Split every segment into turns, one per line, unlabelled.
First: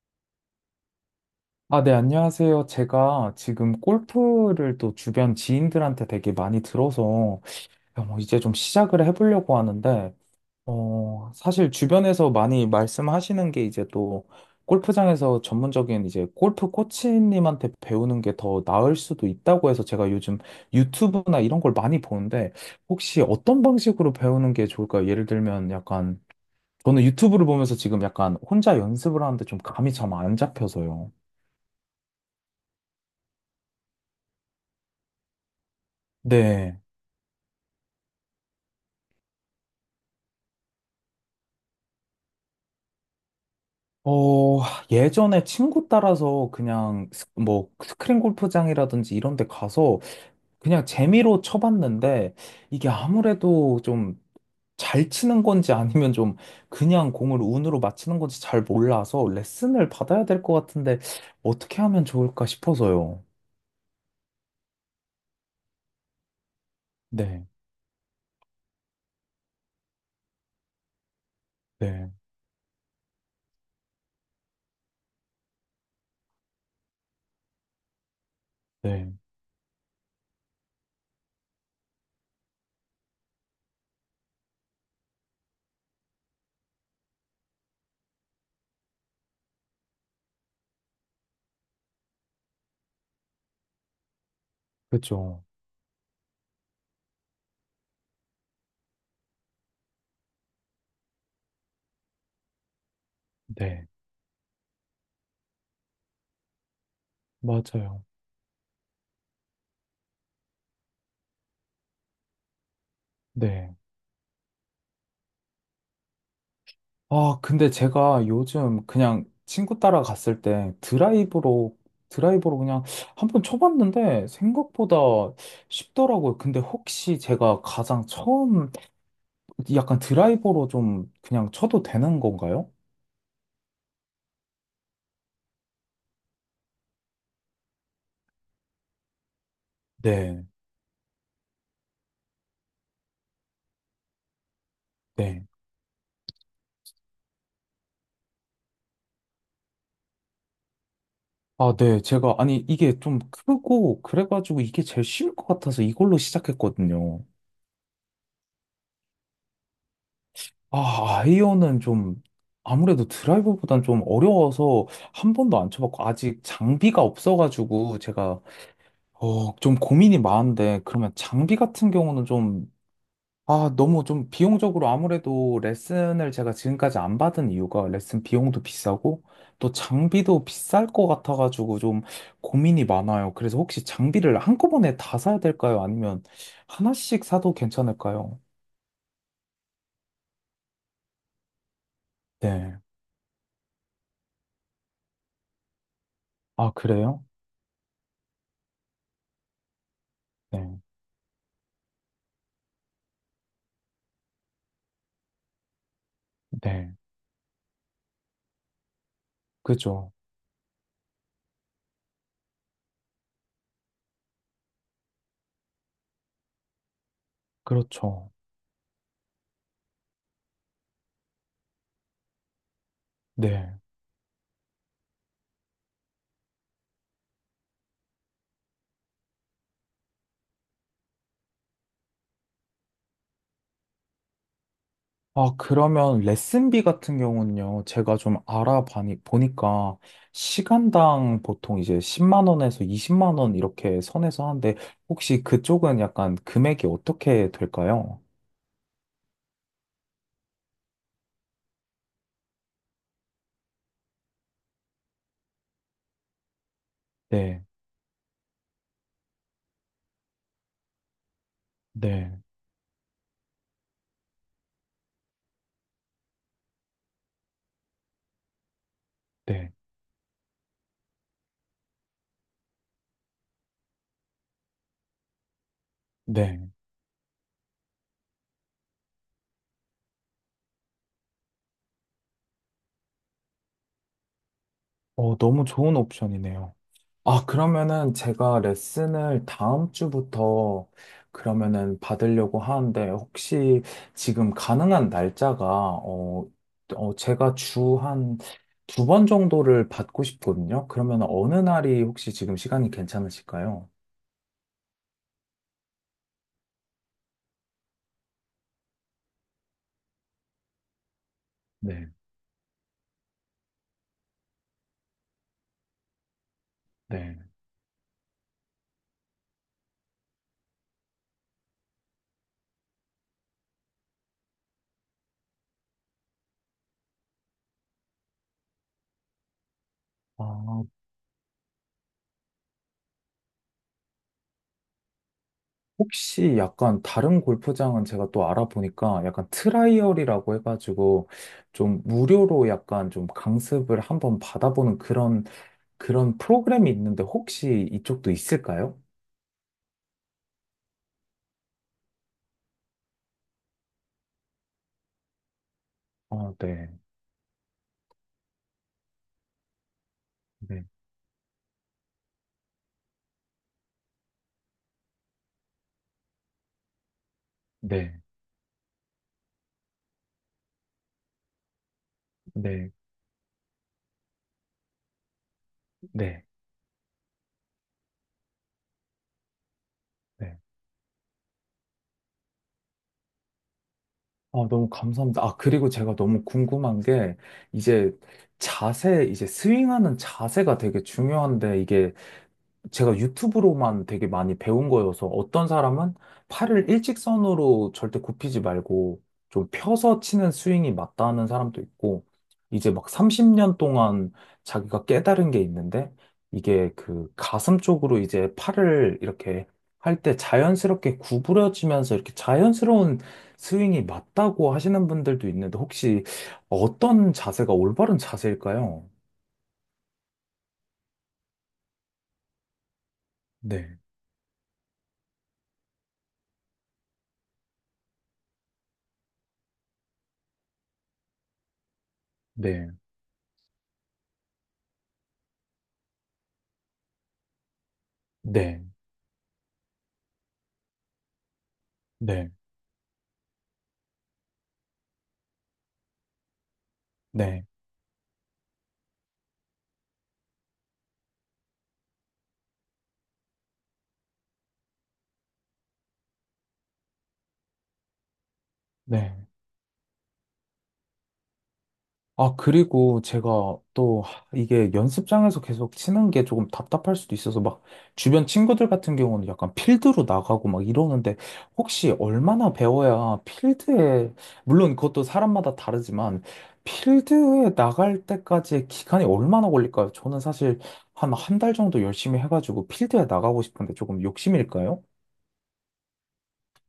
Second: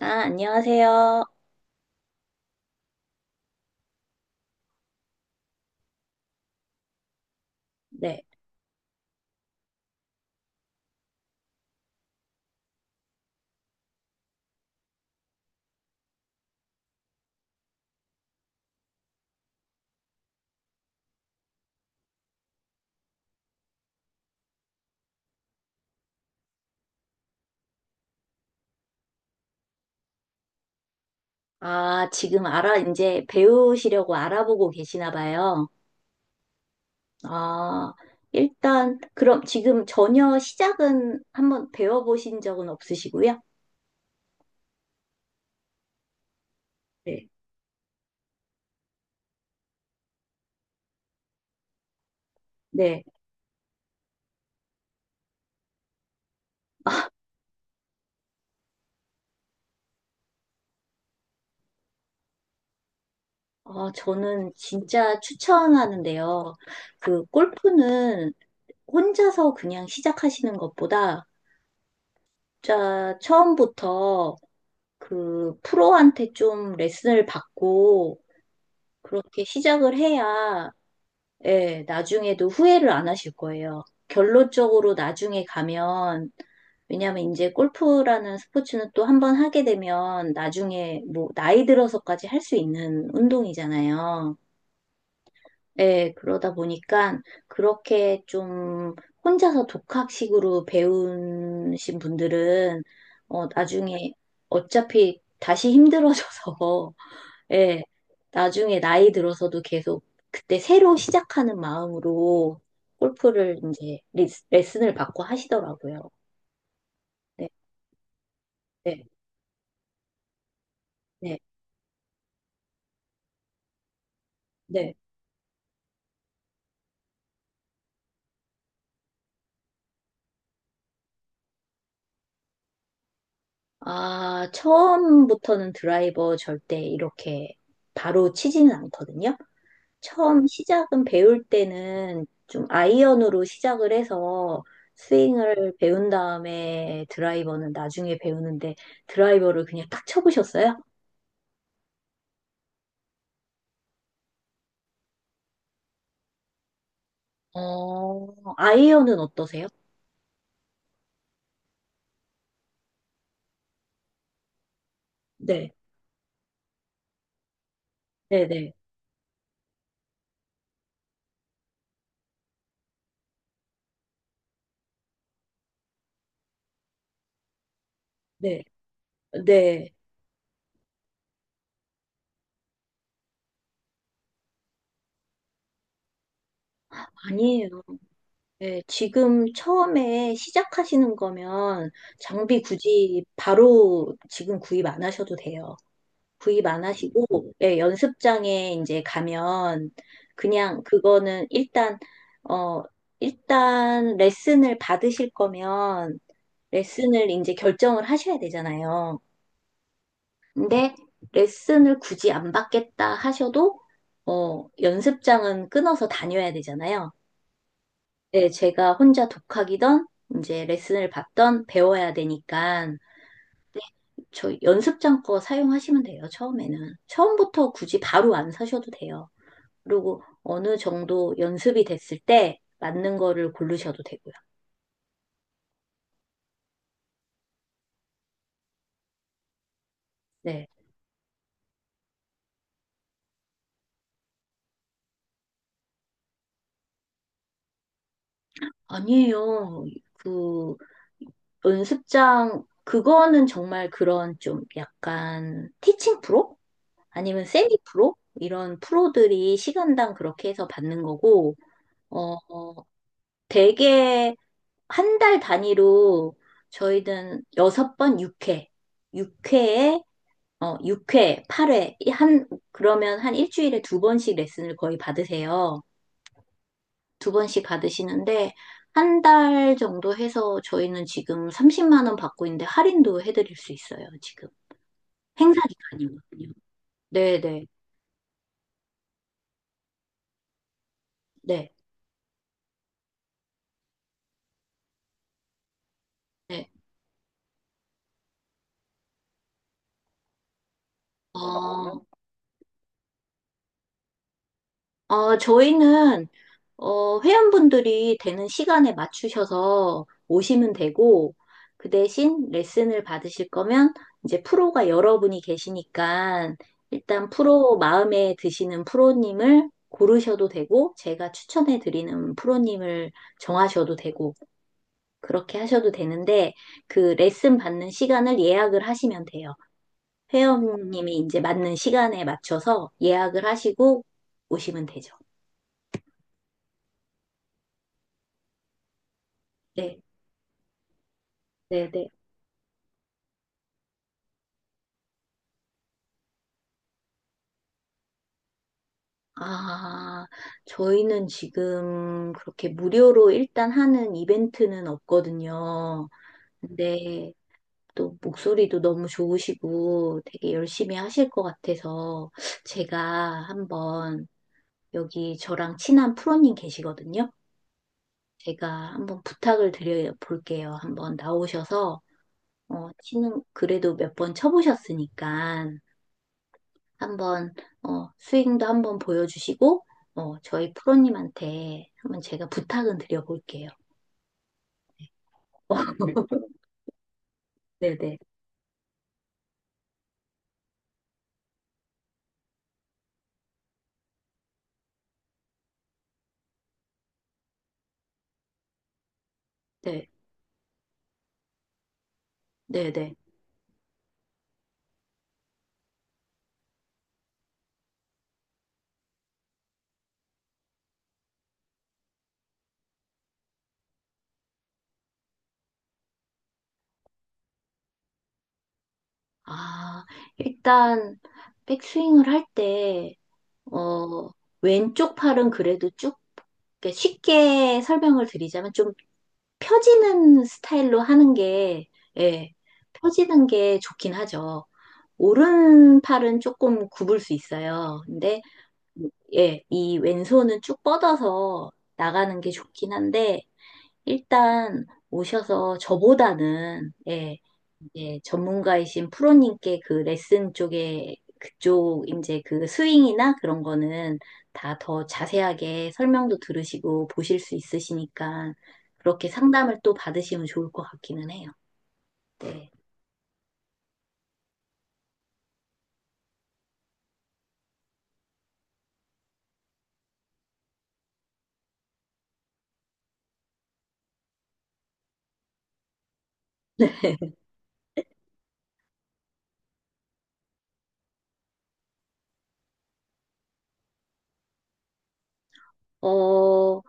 아, 안녕하세요.
아, 네, 안녕하세요. 제가 지금 골프를 또 주변 지인들한테 되게 많이 들어서 야, 뭐
네.
이제 좀 시작을 해보려고 하는데, 어, 사실 주변에서 많이 말씀하시는 게 이제 또 골프장에서 전문적인 이제 골프 코치님한테 배우는 게 더 나을 수도 있다고 해서 제가 요즘 유튜브나 이런 걸 많이 보는데 혹시 어떤 방식으로 배우는 게 좋을까요? 예를 들면 약간 저는 유튜브를 보면서 지금 약간 혼자 연습을 하는데 좀 감이 참 안 잡혀서요.
아, 지금 이제 배우시려고 알아보고 계시나 봐요.
네.
아, 일단, 그럼 지금 전혀 시작은 한번 배워보신 적은 없으시고요?
어, 예전에 친구 따라서 그냥
네.
뭐 스크린 골프장이라든지 이런 데 가서 그냥 재미로 쳐봤는데 이게
네.
아무래도 좀 잘 치는 건지 아니면 좀 그냥 공을 운으로 맞히는 건지 잘 몰라서 레슨을 받아야 될 것 같은데 어떻게 하면 좋을까 싶어서요.
아, 저는 진짜 추천하는데요. 그,
네,
골프는 혼자서 그냥 시작하시는 것보다,
네,
자, 처음부터 그, 프로한테 좀 레슨을 받고,
네.
그렇게 시작을 해야 예, 나중에도 후회를 안 하실 거예요. 결론적으로 나중에 가면, 왜냐면 이제 골프라는 스포츠는 또 한 번 하게 되면 나중에 뭐 나이 들어서까지 할 수 있는 운동이잖아요.
그죠.
예, 그러다 보니까 그렇게 좀 혼자서 독학식으로 배우신 분들은
네,
나중에 어차피 다시 힘들어져서 예,
맞아요.
나중에 나이 들어서도 계속 그때 새로 시작하는 마음으로 골프를
네.
이제 레슨을 받고 하시더라고요.
아,
네,
근데 제가 요즘
네,
그냥 친구 따라 갔을 때
네,
드라이브로 그냥 한 번 쳐봤는데
네.
생각보다 쉽더라고요. 근데 혹시 제가 가장 처음 약간 드라이버로 좀 그냥 쳐도 되는 건가요?
아, 처음부터는 드라이버 절대 이렇게 바로 치지는 않거든요.
네,
처음 시작은 배울 때는 좀 아이언으로 시작을 해서
네.
스윙을 배운 다음에 드라이버는 나중에 배우는데 드라이버를 그냥 딱 쳐보셨어요?
아, 네. 제가, 아니, 이게 좀 크고, 그래가지고 이게 제일 쉬울 것 같아서 이걸로 시작했거든요.
아이언은 어떠세요?
아, 아이언은 좀 아무래도 드라이버보단 좀 어려워서 한 번도 안
네,
쳐봤고 아직 장비가 없어가지고 제가
네, 네,
어, 좀 고민이 많은데 그러면 장비 같은 경우는 좀 아, 너무 좀 비용적으로 아무래도 레슨을 제가 지금까지 안 받은 이유가 레슨
네,
비용도 비싸고 또
네.
장비도 비쌀 것 같아가지고 좀 고민이 많아요. 그래서 혹시 장비를 한꺼번에 다 사야 될까요? 아니면 하나씩 사도
아니에요.
괜찮을까요?
네, 지금 처음에 시작하시는 거면 장비
네.
굳이 바로 지금 구입 안 하셔도 돼요. 구입
아,
안
그래요?
하시고, 예 연습장에 이제 가면
네.
그냥 그거는 어, 일단 레슨을 받으실 거면
네.
레슨을 이제 결정을 하셔야 되잖아요.
그죠.
근데 레슨을 굳이 안 받겠다 하셔도 연습장은 끊어서 다녀야 되잖아요.
그렇죠.
네, 제가 혼자 독학이던 이제 레슨을 받던 배워야 되니까
네.
저 연습장 거 사용하시면 돼요. 처음에는. 처음부터 굳이 바로 안 사셔도 돼요. 그리고 어느 정도 연습이 됐을 때 맞는 거를 고르셔도 되고요.
아, 그러면 레슨비 같은 경우는요, 제가 좀 보니까,
네.
시간당 보통 이제 10만 원에서 20만 원 이렇게 선에서 하는데, 혹시 그쪽은 약간 금액이 어떻게 될까요?
아니에요. 그 연습장 그거는 정말 그런 좀 약간 티칭 프로? 아니면
네,
세미 프로? 이런 프로들이 시간당 그렇게 해서 받는 거고, 어,
네,
어, 되게 한 달 단위로 저희는 6번 6회,
네,
6회에, 6회, 8회, 한, 그러면 한 일주일에 2번씩 레슨을 거의 받으세요.
네.
2번씩 받으시는데, 한 달 정도 해서 저희는 지금 30만 원 받고 있는데 할인도 해드릴 수 있어요, 지금.
어,
행사
너무 좋은
기간이거든요.
옵션이네요.
네네,
아,
네,
그러면은 제가 레슨을 다음 주부터
네.
그러면은 받으려고 하는데 혹시 지금 가능한 날짜가 어,
네.
어 제가 주 한 두 번 정도를 받고 싶거든요. 그러면 어느 날이
어,
혹시 지금 시간이 괜찮으실까요?
저희는, 회원분들이 되는 시간에 맞추셔서 오시면 되고, 그
네,
대신 레슨을 받으실 거면, 이제 프로가 여러분이 계시니까, 일단
네.
프로, 마음에 드시는 프로님을 고르셔도 되고, 제가 추천해 드리는 프로님을 정하셔도 되고, 그렇게 하셔도 되는데, 그 레슨 받는 시간을 예약을 하시면 돼요.
아,
회원님이 이제 맞는 시간에 맞춰서 예약을 하시고 오시면 되죠.
혹시 약간 다른 골프장은 제가 또 알아보니까 약간
네.
트라이얼이라고 해가지고
네,
좀
네.
무료로 약간 좀 강습을 한번 받아보는 그런 프로그램이 있는데 혹시 이쪽도 있을까요?
아, 저희는 지금 그렇게 무료로 일단 하는 이벤트는 없거든요.
아, 네,
근데 또 목소리도 너무 좋으시고 되게
네,
열심히 하실 것 같아서 제가 한번 여기 저랑 친한 프로님 계시거든요.
네,
제가 한번 부탁을 드려 볼게요. 한번 나오셔서 어,
네,
치는 그래도 몇 번 쳐보셨으니까
네,
한번 스윙도 한번 보여주시고
네.
저희 프로님한테 한번 제가 부탁은 드려볼게요.
아, 너무 감사합니다. 아, 그리고 제가 너무 궁금한 게,
네. 네네.
이제 자세, 이제 스윙하는 자세가 되게 중요한데, 이게 제가 유튜브로만 되게 많이 배운 거여서 어떤 사람은 팔을 일직선으로 절대 굽히지 말고 좀 펴서 치는 스윙이 맞다는 사람도 있고 이제
네.
막
네.
30년 동안 자기가 깨달은 게 있는데 이게 그 가슴 쪽으로 이제 팔을 이렇게 할 때 자연스럽게 구부려지면서 이렇게 자연스러운 스윙이 맞다고 하시는 분들도 있는데 혹시 어떤 자세가 올바른 자세일까요?
아, 일단 백스윙을 할 때,
네,
어, 왼쪽 팔은 그래도 쭉 그러니까 쉽게 설명을 드리자면 좀 펴지는 스타일로 하는 게, 예,
네,
펴지는 게 좋긴 하죠. 오른 팔은 조금 굽을 수 있어요. 근데
네,
예, 이 왼손은 쭉 뻗어서 나가는 게
네,
좋긴 한데, 일단 오셔서 저보다는, 예,
네.
이제 전문가이신 프로님께 그 레슨 쪽에, 그쪽, 이제 그 스윙이나 그런 거는 다 더 자세하게 설명도 들으시고 보실 수 있으시니까, 그렇게
네.
상담을 또 받으시면 좋을 것 같기는 해요.
아,
네.
그리고 제가 또 이게 연습장에서 계속 치는 게 조금 답답할 수도 있어서 막 주변 친구들 같은 경우는 약간 필드로 나가고 막 이러는데 혹시 얼마나 배워야 필드에, 물론 그것도 사람마다 다르지만 필드에 나갈 때까지의 기간이 얼마나 걸릴까요? 저는 사실 한 한 달 정도 열심히 해가지고 필드에 나가고 싶은데 조금 욕심일까요?
어,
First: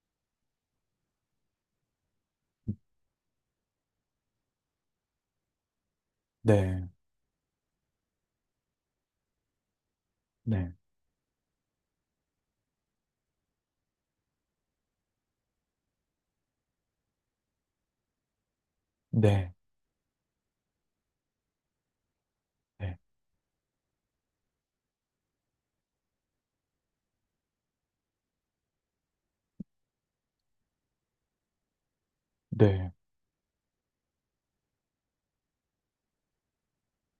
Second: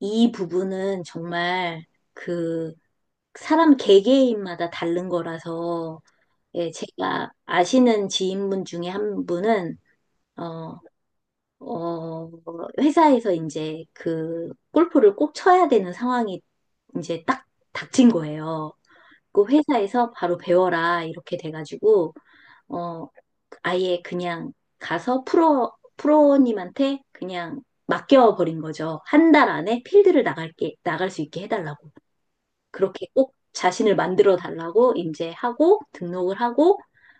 이 부분은 정말 그 사람 개개인마다 다른 거라서, 예,
네,
제가 아시는 지인분 중에 한 분은,
네.
어, 어, 회사에서 이제 그 골프를 꼭 쳐야 되는 상황이 이제 딱 닥친 거예요. 그
네,
회사에서 바로 배워라, 이렇게 돼가지고,
네,
어, 아예 그냥 가서 프로님한테 그냥 맡겨버린 거죠. 한 달 안에 필드를 나갈게, 나갈 수 있게 해달라고.
네.
그렇게 꼭 자신을 만들어 달라고 이제 하고 등록을 하고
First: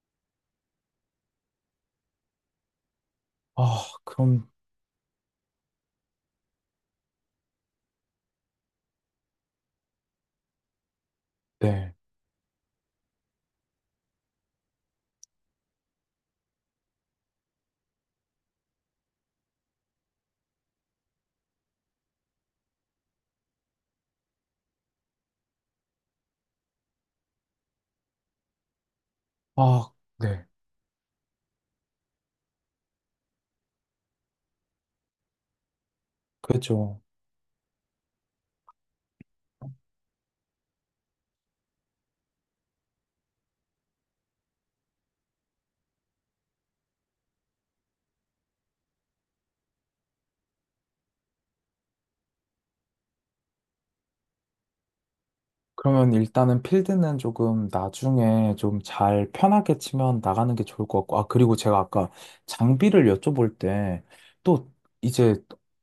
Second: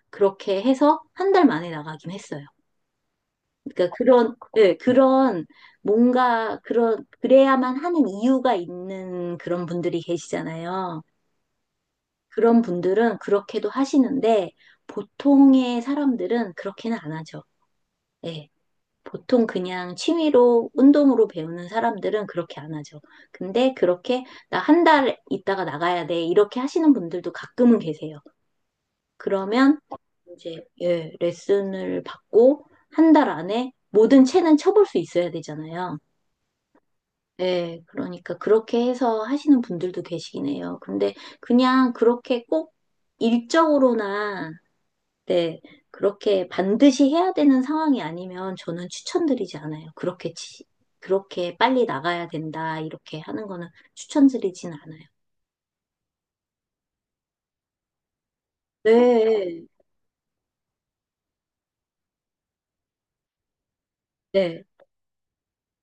그렇게 해서 한 달 만에 나가긴 했어요.
아,
그러니까 그런,
그럼,
그런 뭔가 그런 그래야만 하는 이유가 있는 그런 분들이 계시잖아요.
네.
그런 분들은 그렇게도 하시는데 보통의 사람들은 그렇게는 안 하죠. 예. 보통 그냥 취미로 운동으로 배우는 사람들은 그렇게 안 하죠. 근데 그렇게 나 한 달 있다가 나가야 돼. 이렇게 하시는 분들도 가끔은 계세요. 그러면
아, 네.
이제 예, 레슨을 받고 한 달 안에 모든 채는 쳐볼 수 있어야 되잖아요.
그렇죠.
예, 그러니까 그렇게 해서 하시는 분들도 계시긴 해요. 근데 그냥 그렇게 꼭 일적으로나 네, 그렇게 반드시 해야 되는 상황이 아니면 저는 추천드리지 않아요. 그렇게 빨리 나가야 된다 이렇게 하는 거는 추천드리진 않아요.
그러면 일단은 필드는 조금 나중에 좀 잘
네,
편하게 치면 나가는 게 좋을 것 같고, 아, 그리고 제가 아까 장비를 여쭤볼 때,
네,
또 이제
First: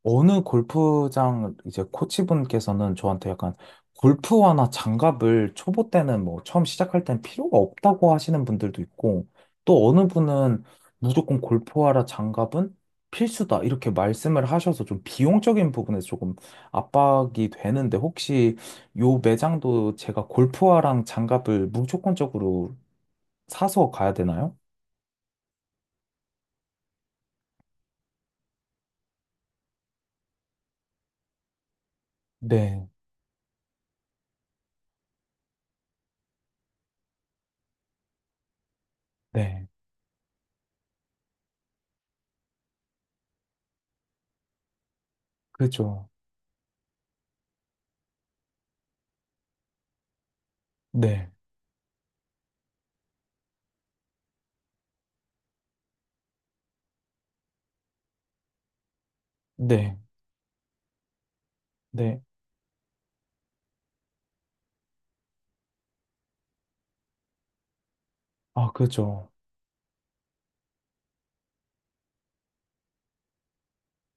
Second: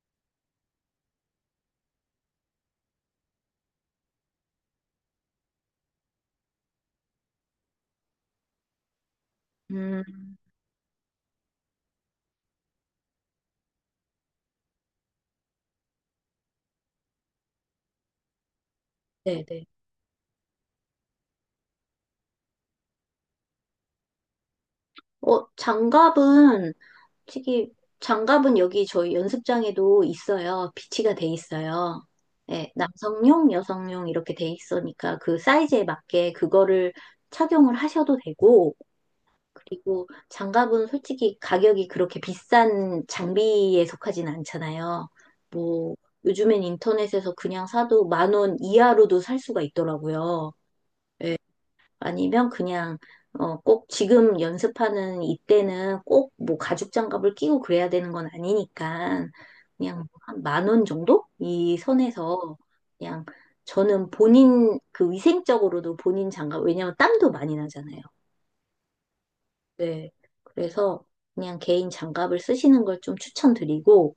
어느 골프장 이제 코치분께서는 저한테 약간 골프화나 장갑을 초보 때는 뭐 처음 시작할 땐 필요가 없다고 하시는 분들도 있고, 또
음,
어느 분은 무조건 골프화라 장갑은 필수다 이렇게 말씀을 하셔서 좀 비용적인 부분에서 조금 압박이 되는데 혹시 요
네, 네.
매장도 제가 골프화랑 장갑을 무조건적으로 사서 가야 되나요?
장갑은 솔직히 장갑은 여기 저희 연습장에도 있어요. 비치가 돼 있어요. 예,
네,
남성용, 여성용 이렇게 돼 있으니까 그 사이즈에 맞게 그거를 착용을 하셔도 되고,
네,
그리고 장갑은 솔직히 가격이 그렇게 비싼 장비에 속하진 않잖아요. 뭐,
그죠.
요즘엔 인터넷에서 그냥 사도 10,000원 이하로도 살 수가 있더라고요.
네,
예. 아니면 그냥 꼭 지금 연습하는 이때는 꼭 뭐 가죽 장갑을 끼고 그래야 되는 건 아니니까
네,
그냥 뭐 한만 원 정도? 이
네.
선에서 그냥 저는 본인 그 위생적으로도 본인 장갑, 왜냐면 땀도 많이 나잖아요.
아, 그죠.
네. 그래서 그냥 개인 장갑을 쓰시는 걸 좀 추천드리고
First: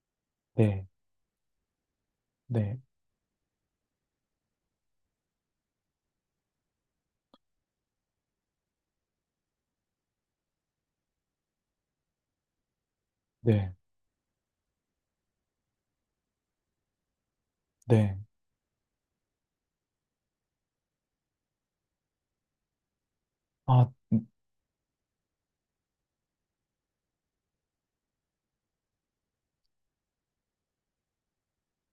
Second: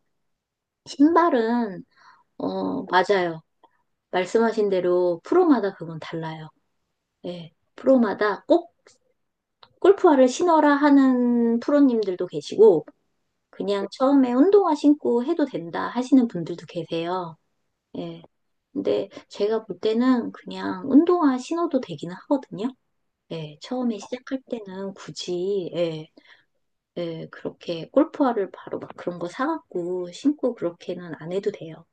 네,
신발은
네,
맞아요. 말씀하신 대로 프로마다 그건 달라요. 예. 프로마다 꼭 골프화를 신어라 하는 프로님들도 계시고,
네,
그냥 처음에 운동화 신고 해도 된다 하시는 분들도 계세요.
네.
예. 근데 제가 볼 때는 그냥 운동화 신어도 되기는 하거든요. 예.
아,
처음에 시작할 때는 굳이, 예, 예, 그렇게 골프화를 바로 막 그런 거 사갖고 신고 그렇게는 안 해도 돼요.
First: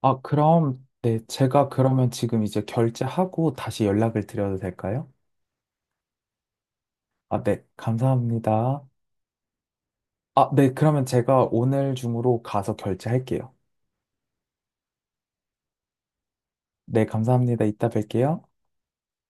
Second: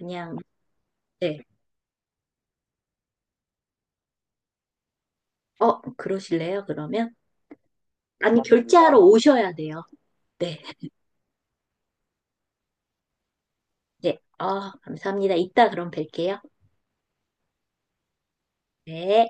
아, 그럼, 네,
네.
제가 그러면 지금 이제 결제하고 다시 연락을 드려도 될까요?
그러실래요? 그러면?
아, 네,
아니,
감사합니다.
결제하러 오셔야 돼요.
아,
네.
네, 그러면 제가 오늘 중으로 가서 결제할게요.
네. 아, 감사합니다. 이따 그럼 뵐게요.
네, 감사합니다. 이따 뵐게요.
네.